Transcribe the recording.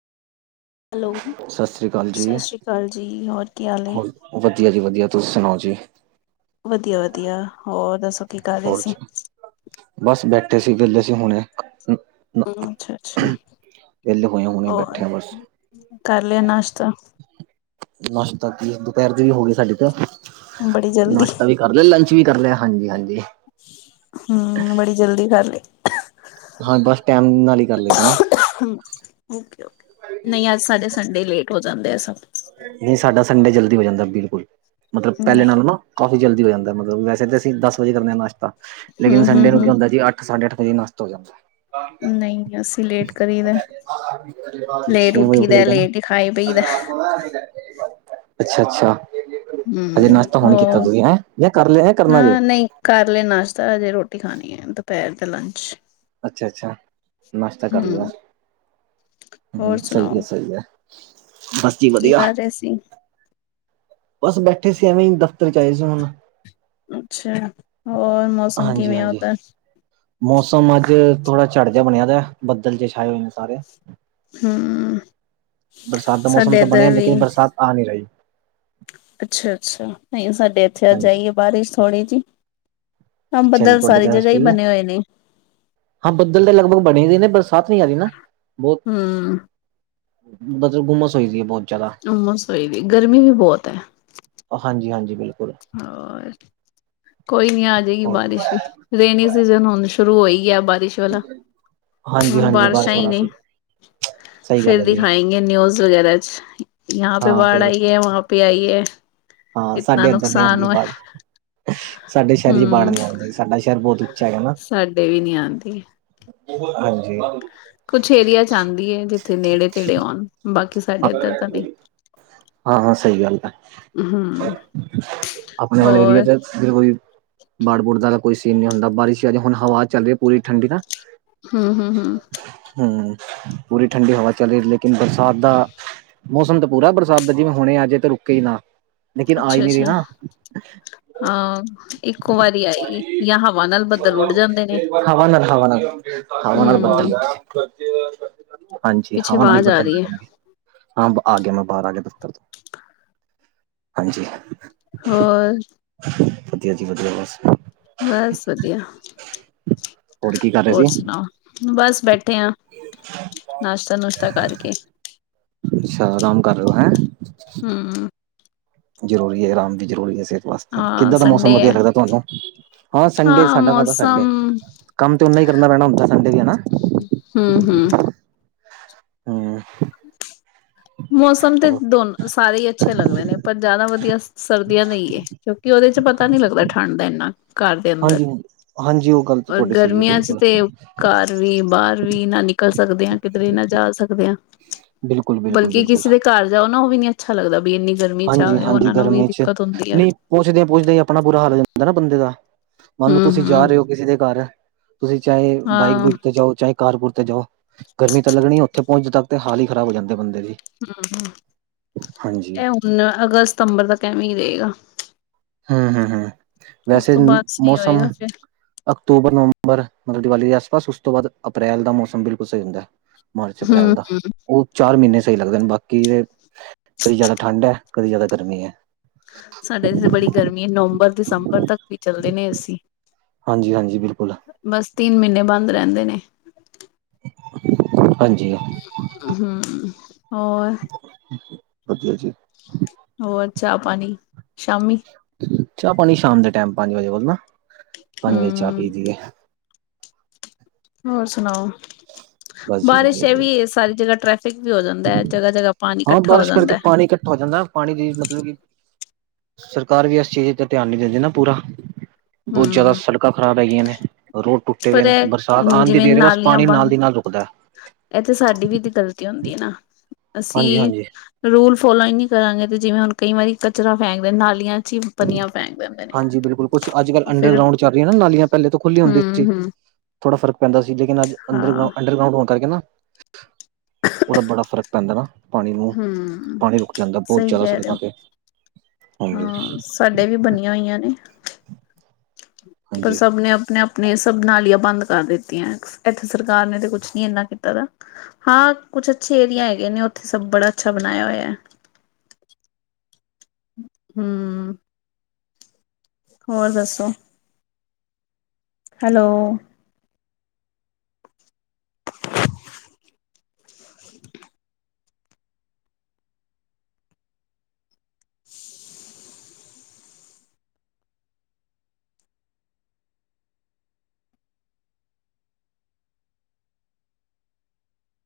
Hello ਸਤਿ ਸ੍ਰੀ ਅਕਾਲ ਜੀ। ਸਤਿ ਸ਼੍ਰੀ ਅਕਾਲ ਜੀ, ਹੋਰ ਕੀ ਹਾਲ ਐ? ਹੋਰ ਵਧੀਆ ਜੀ ਵਧੀਆ, ਤੁਸੀਂ ਸੁਣਾਓ ਜੀ? ਵਧੀਆ ਵਧੀਆ, ਹੋਰ ਦੱਸੋ? ਕੀ ਕਰ ਰਹੇ ਔਰ ਸੀ ਜੀ ਬਸ ਬੈਠੇ ਸੀ, ਬਹਿਲੇ ਸੀ ਹੁਣ ਹੋਏ ਹੁਣੇ ਬੈਠੇ ਆ ਬਸ। ਕਰ ਲਿਆ ਨਾਸ਼ਤਾ? ਦੁਪਹਿਰ ਦਾ ਵੀ ਹੋ ਗਿਆ ਸਾਡਾ ਤਾ, ਬੜੀ ਜਲਦੀ ਨਾਸ਼ਤਾ ਵੀ ਕਰਲਿਆ, ਲੰਚ ਵੀ ਕਰ ਲਿਆ ਹਾਂਜੀ। ਬੜੀ ਜਲਦੀ ਕਰ ਲਿਆ। ਹਾਂ ਬਸ ਟਾਈਮ ਨਾਲ ਹੀ ਕਰ ਹੂੰ ਔਕੇ-ਔਕੇ, ਨਹੀਂ ਅੱਜ ਸਾਡੇ ਸੰਡੇ ਲੇਟ ਹੋ ਜਾਂਦੇ ਆ ਸਭ ਨਹੀਂ ਸਾਡਾ ਸੰਡੇ ਜਲਦੀ ਹੋ ਜਾਂਦਾ, ਬਿਲਕੁਲ ਮਤਲਬ ਪਹਿਲੇ ਨਹੀਂ ਨਾਲੋ ਨਾ ਕਾਫ਼ੀ ਜਲਦੀ ਹੋ ਜਾਂਦਾ, ਮਤਲਬ ਵੈਸੇ ਤਾਂ ਅਸੀਂ ਦਸ ਵਜੇ ਕਰਦੇ ਹਾਂ ਨਾਸ਼ਤਾ, ਲੇਕਿਨ ਹਮ ਹਮ ਸੰਡੇ ਨੂੰ ਕੀ ਹਮ ਹੁੰਦਾ ਹੈ ਜੀ, ਅੱਠ ਸਾਢੇ ਅੱਠ ਵਜੇ ਨਾਸ਼ਤਾ ਹੋ ਜਾਂਦਾ ਏ। ਨਹੀ, ਅਸੀਂ ਲੇਟ ਕਰੀ ਦਾ। ਲੇਟ ਛੇ ਵਜੇ ਉੱਠੀ ਉਠ ਜਾਈ ਦਾ ਲੇਟ ਹੀ ਖਾਈ ਪਈ ਦਾ ਏ। ਅੱਛਾ-ਅੱਛਾ। ਹਮ ਹਜੇ ਨਾਸ਼ਤਾ ਹੁਣ ਕੀਤਾ ਹੋਰ ਤੁਸੀ ਹੈਂ, ਜਾਂ ਕਰ ਲਿਆ ਹੈਂ, ਕਰਨਾ ਜੇ। ਹਾਂ ਨਹੀਂ ਕਰ ਲਿਆ ਨਾਸ਼ਤਾ, ਹਜੇ ਰੋਟੀ ਖਾਣੀ ਹੈ ਦੁਪਹਿਰ ਦਾ ਲੰਚ। ਅੱਛਾ-ਅੱਛਾ ਨਾਸ਼ਤਾ ਕਰ ਲਿਆ ਹਮ ਹੋਰ ਸੁਣਾਓ ਸਹੀ ਹੈ, ਸਹੀ ਹੈ। ਬਸ ਜੀ ਕੀ ਵਧੀਆ। ਕਰ ਰਹੇ ਸੀ ਬਸ ਬੈਠੇ ਸੀ ਐਵੇਂ ਹੀ, ਦਫ਼ਤਰ ਚ ਆਏ ਸੀ ਹੁਣ। ਅੱਛਾ, ਹੋਰ ਮੌਸਮ ਕਿਵੇਂ ਹਾਂਜੀ-ਹਾਂਜੀ ਓਧਰ? ਮੌਸਮ ਅੱਜ, ਥੋੜਾ ਝੜ੍ਹ ਜਿਹਾ ਬਣਿਆ ਦਾ ਬੱਦਲ ਜੇ ਛਾਏ ਹੋਏ, ਨੇ ਸਾਰੇ ਹੂੰ। ਬਰਸਾਤ ਦਾ ਮੌਸਮ ਸਾਡੇ ਤਾਂ ਬਣਿਆ ਇੱਧਰ ਵੀ ਲੇਕਿਨ, ਬਰਸਾਤ ਆ ਨਹੀ ਰਹੀ। ਅੱਛਾ-ਅੱਛਾ, ਨਹੀਂ ਸਾਡੇ ਇੱਥੇ ਅੱਜ਼ ਹਾਂਜੀ ਆਈ ਏ ਬਾਰਿਸ਼ ਥੋੜ੍ਹੀ ਜਿਹੀ ਹਾਂ, ਅੱਛਾ ਜੀ ਬੱਦਲ ਤੁਹਾਡੇ ਸਾਰੀ ਬਾਰਿਸ਼ ਜਗ੍ਹਾ ਹੀ ਪਈ ਹੈ ਬਣੇ ਹੋਏ ਨੇ। ਹਾਂ ਬੱਦਲ ਤਾਂ ਲਗਭਗ ਬਣੇ ਦੇ ਨੇ, ਬਰਸਾਤ ਨਹੀਂ ਆ ਰਹੀ ਨਾ ਬਹੁਤ ਹੂੰ ਮਤਲਬ ਹੁੰਮਸ ਹੋਈ ਦੀ ਹੈ, ਬਹੁਤ ਜ਼ਿਆਦਾ ਹੁੰਮਸ ਹੋਈ ਪਈ, ਗਰਮੀ ਵੀ ਬਹੁਤ ਏ। ਹਾਂਜੀ ਹਾਂਜੀ, ਬਿਲਕੁਲ। ਹੋਰ, ਕੋਈ ਨੀ ਆ ਜਾਏਗੀ ਬਾਰਿਸ਼ ਵੀ, ਰੇਨੀ ਸੀਜਨ ਹੁਣ ਸ਼ੁਰੂ ਹੋਈ ਏ ਬਾਰਿਸ਼ ਚਲੋ ਹੁਣ ਹਾਂਜੀ-ਹਾਂਜੀ ਬਾਰਿਸ਼ਾਂ ਬਾਰਿਸ਼ ਹੀ ਵਾਲਾ ਨੇ, ਸੀ ਸਹੀ ਗੱਲ ਫਿਰ ਹੈ ਜੀ ਦਿਖਾਈ ਨਿਊਜ਼ ਵਗੈਰਾ ਚ, ਯਹਾਂ ਪੇ ਹਾਂ ਬਾੜ ਫੇਰ ਆਈ ਹੈ ਵਹਾਂ ਪੇ ਆਈ ਐ। ਹਾਂ ਸਾਡੇ ਅੰਦਰ ਨੀ ਆਉਂਦੀ ਬਾੜ, ਸਾਡੇ ਸ਼ਹਿਰ ਚ ਬਾੜ ਹੂੰ ਨੀ ਆਉਂਦੀ, ਸਾਡਾ ਸ਼ਹਿਰ ਬਹੁਤ ਹੈਗਾ ਨਾ ਸਾਡੇ ਵੀ ਨੀ ਆਉਂਦੀ। ਹਾਂਜੀ, ਕੁਛ ਏਰੀਆ ਚ ਆਂਦੀ ਏ, ਜਿੱਥੇ ਨੇੜੇ ਤੇੜੇ ਆਉਣ ਬਾਕੀ ਸਾਡੇ ਇੱਧਰ ਤਾਂ ਨਹੀ। ਹਾਂ ਹਾਂ ਸਹੀ ਗੱਲ ਏ। ਹੂੰ। ਅਪਣੇ ਵਾਲੇ ਏਰੀਏ ਹੋਰ ਤੇ ਫੇਰ ਓਹੀ, ਬਾੜ ਬੂੜ ਵਾਲਾ ਕੋਈ ਸੀਨ ਨੀ ਹੁੰਦਾ ਬਾਰਿਸ਼ ਆਜੇ, ਹੁਣ ਹਵਾ ਚੱਲ ਰਹੀ ਪੂਰੀ ਠੰਡੀ ਨਾ ਹੂੰ ਹੂੰ ਹੂੰ ਹੂੰ, ਪੂਰੀ ਠੰਡੀ ਹਵਾ ਚੱਲ ਰਹੀ ਲੇਕਿਨ ਬਰਸਾਤ ਦਾ ਮੌਸਮ ਤਾਂ ਪੂਰਾ ਬਰਸਾਤ ਦਾ ਜਿਵੇਂ ਹੁਣੇ ਆ ਅਜੇ ਤਾਂ ਰੁਕੇ ਹੀ ਨਾ। ਲੇਕਿਨ ਆਈ ਅੱਛਾ ਨਹੀ ਅੱਛਾ ਰਹੀ ਨਾ, ਹਾਂ ਇੱਕੋ ਵਾਰੀ ਆਏਗੀ ਜਾਂ ਹਵਾ ਨਾਲ ਬੱਦਲ ਉੱਡ ਜਾਂਦੇ ਨੇ [unintelligible] ਹਵਾ ਨਾਲ ਹਵਾ ਨਾਲ ਹੂੰ ਬਦੱਲ ਹਾਂਜੀ ਪਿੱਛੇ ਹਵਾ ਨਾਲ ਹੀ ਆਵਾਜ਼ ਆ ਬੱਦਲ ਰਹੀ ਹੈ ਹਾਂ ਆ ਗਿਆ ਮੈਂ ਬਾਹਰ ਆ ਗਿਆ ਦਫ਼ਤਰ ਚੋ, ਹਾਂਜੀ ਹੋਰ ਵਧਿਆ ਜੀ ਵਧਿਆ, ਬਸ ਬਸ ਵਧੀਆ, ਕੀ ਕਰ ਰਹੇ ਹੋਰ ਸੀ ਸੁਣਾਓ। ਬਸ ਬੈਠੇ ਹਾਂ ਨਾਸ਼ਤਾ ਨੁਸ਼ਤਾ ਕਰਕੇ ਅੱਛਾ ਆਰਾਮ ਕਰ ਰਹੇ ਹੋ, ਹੈਂ। ਹੂੰ ਹੂੰ ਜ਼ਰੂਰੀ ਏ, ਆਰਾਮ ਵੀ ਜ਼ਰੂਰੀ ਏ, ਸੇਹਤ ਵਾਸਤੇ। ਹਾਂ ਕਿੱਦਾਂ ਦਾ ਸੰਡੇ ਮੌਸਮ ਹੈ ਵਧੀਆ ਲੱਗਦਾ ਤੁਹਾਨੂੰ? ਹਾਂ ਸੰਡੇ, ਸਾਡਾ ਕਾਹਦਾ ਸੰਡੇ। ਕੰਮ ਤੇ ਓਨਾ ਹੀ ਕਰਨਾ ਪੈਣਾ ਹੁੰਦਾ ਸੰਡੇ ਵੀ, ਹੈਨਾ। ਹੂੰ ਹੂੰ ਹੂੰ। ਮੌਸਮ ਤੇ ਦੋਨ ਸਾਰੇ ਹੀ ਅੱਛੇ ਲੱਗਦੇ ਨੇ ਪਰ ਜ਼ਿਆਦਾ ਵਧੀਆ ਸਰਦੀ ਦਾ ਹੀ ਲੱਗਦਾ ਏ ਸਰਦੀਆਂ ਦੇ ਕਿਉਂਕਿ ਉਹਦੇ ਚ ਪਤਾ ਨਹੀਂ ਲੱਗਦਾ ਠੰਡ ਦਾ ਇੰਨਾ। ਘਰ ਦੇ ਅੰਦਰ ਹਾਂਜੀ ਹਾਂਜੀ ਉਹ ਗੱਲ ਤਾਂ ਰ ਤੁਹਾਡੀ ਸਹੀ ਹੈ ਗਰਮੀਆਂ ਚ ਬਿਲਕੁਲ ਤੇ ਘਰ ਵੀ ਬਾਹਰ ਵੀ ਨਾ ਨਿਕਲ ਸਕਦੇ ਆਾਂ ਕਿਧਰੇ ਨਾ ਜਾ ਸਕਦੇ ਹ ਬਿਲਕੁਲ ਬਿਲਕੁਲ ਬਲਕਿ ਬਿਲਕੁਲ ਕਿਸੇ ਦੇ ਘਰ ਜਾਓ ਨਾ ਉਹ ਵੀ ਨੀ ਅੱਛਾ ਲੱਗਦਾ ਵੀ ਇੰਨੀ ਗਰਮੀ ਚ ਆਵੇ ਉਹਨਾ ਨੂੰ ਵੀ ਦਿੱਕਤ ਹੁੰਦੀ ਹੈ ਪੁੱਜਦੇ ਪੁੱਜਦੇ ਹੀ ਆਪਣਾ ਬੁਰਾ ਹਾਲ ਜਾਂਦਾ ਨਾ ਬੰਦੇ ਦਾ ਮੰਨੋ ਹੂੰ ਤੁਸੀਂ ਜਾ ਹੂੰ ਰਹੇ ਹੋ ਕਿਸੇ ਦੇ ਘਰ ਤੁਸੀਂ ਚਾਹੇ ਬਾਈਕ ਹਾਂ ਹੂੰ ਬੁਈਕ ਤੇ ਜਾਓ ਚਾਹੇ ਕਾਰ ਕੂਰ ਤੇ ਜਾਓ ਗਰਮੀ ਤਾਂ ਲੱਗਣੀ ਉੱਥੇ ਪਹੁੰਚਨ ਤੱਕ ਤੇ ਹਾਲ ਈ ਖ਼ਰਾਬ ਹੋ ਜਾਂਦੇ ਬੰਦੇ ਦੇ ਹੂੰ ਹੂੰ ਇਹ ਹੁਣ ਅਗਸਤ ਸਤੰਬਰ ਦਾ ਐਵੇਂ ਹੀ ਰਹੇਗਾ ਹੂੰ ਹੂੰ ਹੂੰ ਉਸ ਵੈਸੇ ਤੋਂ ਵੀ ਬਾਅਦ ਸਹੀ ਮੌਸਮ ਹੋਏਗਾ ਫਿਰ ਅਕਤੂਬਰ ਨਵੰਬਰ ਮਤਲਬ ਦੀਵਾਲੀ ਦੇ ਆਸ ਪਾਸ ਉਸ ਤੋਂ ਬਾਅਦ ਅਪ੍ਰੈਲ ਦਾ ਮੌਸਮ ਬਿਲਕੁਲ ਸਹੀ ਹੁੰਦਾ ਹੈ ਮਾਰਚ ਅਪ੍ਰੈਲ ਹੂੰ ਦਾ ਉਹ ਚਾਰ ਮਹੀਨੇ ਸਹੀ ਲਗਦੇ ਬਾਕੀ ਬੜੀ ਜ਼ਿਆਦਾ ਠੰਡ ਹੈ ਕਦੀ ਜ਼ਿਆਦਾ ਗਰਮੀ ਐ ਸਾਡੇ ਇੱਥੇ ਬੜੀ ਗਰਮੀ ਹੈ ਨਵੰਬਰ ਦਸੰਬਰ ਤੱਕ ਵੀ ਚੱਲਦੇ ਨੇ ਅਸੀਂ ਹਾਂਜੀ ਹਾਂਜੀ ਬਿਲਕੁਲ ਬਸ ਤਿੰਨ ਮਹੀਨੇ ਬੰਦ ਰਹਿੰਦੇ ਨੇ ਹਾਂਜੀ ਹੂੰ ਹੂੰ ਹੋਰ ਹਾਂਜੀ ਹਾਂਜੀ ਹੋਰ ਚਾਹ ਪਾਣੀ ਸ਼ਾਮੀ ਚਾਹ ਪਾਣੀ ਸ਼ਾਮ ਦੇ ਟਾਈਮ ਪੰਜ ਵਜੇ ਅਉਣਾ ਪੰਜ ਵਜੇ ਚਾਹ ਹੂੰ ਪੀ ਦੀਏ ਹੋਰ ਸੁਣਾਓ ਬਸ ਜੀ ਬਾਰਿਸ਼ ਵਧੀਆ ਜੀ ਐਵੀਂ ਏ ਸਾਰੀ ਜਗ੍ਹਾ ਟ੍ਰੈਫਿਕ ਵੀ ਹੋ ਜਾਂਦਾ ਹੈ ਜਗ੍ਹਾ ਜਗ੍ਹਾ ਪਾਣੀ ਹਾਂ ਇਕੱਠਾ ਹੋ ਬਾਰਿਸ਼ ਕਰਕੇ ਜਾਂਦਾ ਹੈ ਪਾਣੀ ਇਕੱਠਾ ਹੋ ਜਾਂਦਾ ਪਾਣੀ ਦੀ ਮਤਲਬ ਕਿ ਸਰਕਾਰ ਵੀ ਇਸ ਚੀਜ਼ ਤੇ ਧਿਆਨ ਨਿ ਦਿੰਦੀ ਨਾ ਪੂਰਾ ਬਹੁਤ ਜ਼ਿਆਦਾ ਹੂੰ ਸੜਕਾਂ ਖਰਾਬ ਹੈਗੀਆਂ ਨੇ ਰੋਡ ਟੁੱਟ ਤੇਵੇ ਪਰ ਨਾ ਇਹ ਬਰਸਾਤ ਆਉਣ ਦੀ ਦੇਰ ਏ ਬਸ ਪਾਣੀ ਨਾਲ ਦੀ ਨਾਲ ਰੁਕਦਾ ਹੈ ਇਹਥੇ ਸਾਡੀ ਵੀ ਤੇ ਗ਼ਲਤੀ ਹੁੰਦੀ ਹੈ ਨਾ ਅਸੀਂ ਹਾਂਜੀ-ਹਾਂਜੀ ਰੂਲ ਫੋਲੋ ਹੀ ਨਹੀਂ ਕਰਾਂਗੇ ਤੇ ਜਿਵੇਂ ਹੁਣ ਕਈ ਵਾਰੀ ਕਚਰਾ ਫੈਂਕਦੇ ਨਾਲੀਆਂ ਚੀ ਪਨੀਆ ਫੰਕ ਦਿੰਦੇ ਨੇ ਹਾਂਜੀ ਬਿਲਕੁਲ ਕੁਛ ਅੱਜ ਕੱਲ੍ਹ ਫਿਰ ਅੰਡਰਗਰਾਊਂਡ ਚੱਲ ਰਹੀਆਂ ਨਾ ਨਾਲੀਆਂ ਪਹਿਲੇ ਤੋਂ ਖੁੱਲੀ ਹੁੰਦੀ ਸੀ ਹਮ ਹਮ ਥੋੜਾ ਫਰਕ ਪੈਂਦਾ ਸੀ ਲੇਕਿਨ ਅਜ ਅੰ ਅੰਡਰ ਗਰਾਊਂਡ ਹੋਣਕੇ ਨਾ ਉਹਦਾ ਬੜਾ ਫ਼ਰਕ ਪੈਂਦਾ ਨਾ ਪਾਣੀ ਨੂੰ ਹੂੰ ਪਾਣੀ ਰੁਕ ਜਾਂਦਾ ਬਹੁਤ ਸਹੀ ਜ਼ਿਆਦਾ ਕਹਿ ਰਹੇ ਸੜਕਾਂ ਹੋ ਤੇ ਹਾਂਜੀ ਭਡੇ ਵੀ ਬਣੀਆਂ ਹੋਈਆਂ ਨੇ ਪਰ ਹਾਂਜੀ ਸਭ ਨੇ ਆਪਣੇ ਆਪ ਆਪਣੇ ਸਭ ਨਾਲੀਆਂ ਬੰਦ ਕਰ ਦਿੱਤੀਆਂ ਇੱਥੇ ਸਰਕਾਰ ਨੇ ਤੇ ਕੁਛ ਨੀ ਇਨਾ ਕੀਤਾ ਦਾ ਹਾਂ ਕੁੱਛ ਅੱਛੇ ਏਰੀਆ ਹੈਗੇ ਨੇ ਉੱਥੇ ਸਭ ਬੜਾ ਅੱਛਾ ਬਣਾਇਆ ਹੋਇਆ ਹਮ ਹੋਰ ਦੱਸੋ ਹੈਲੋ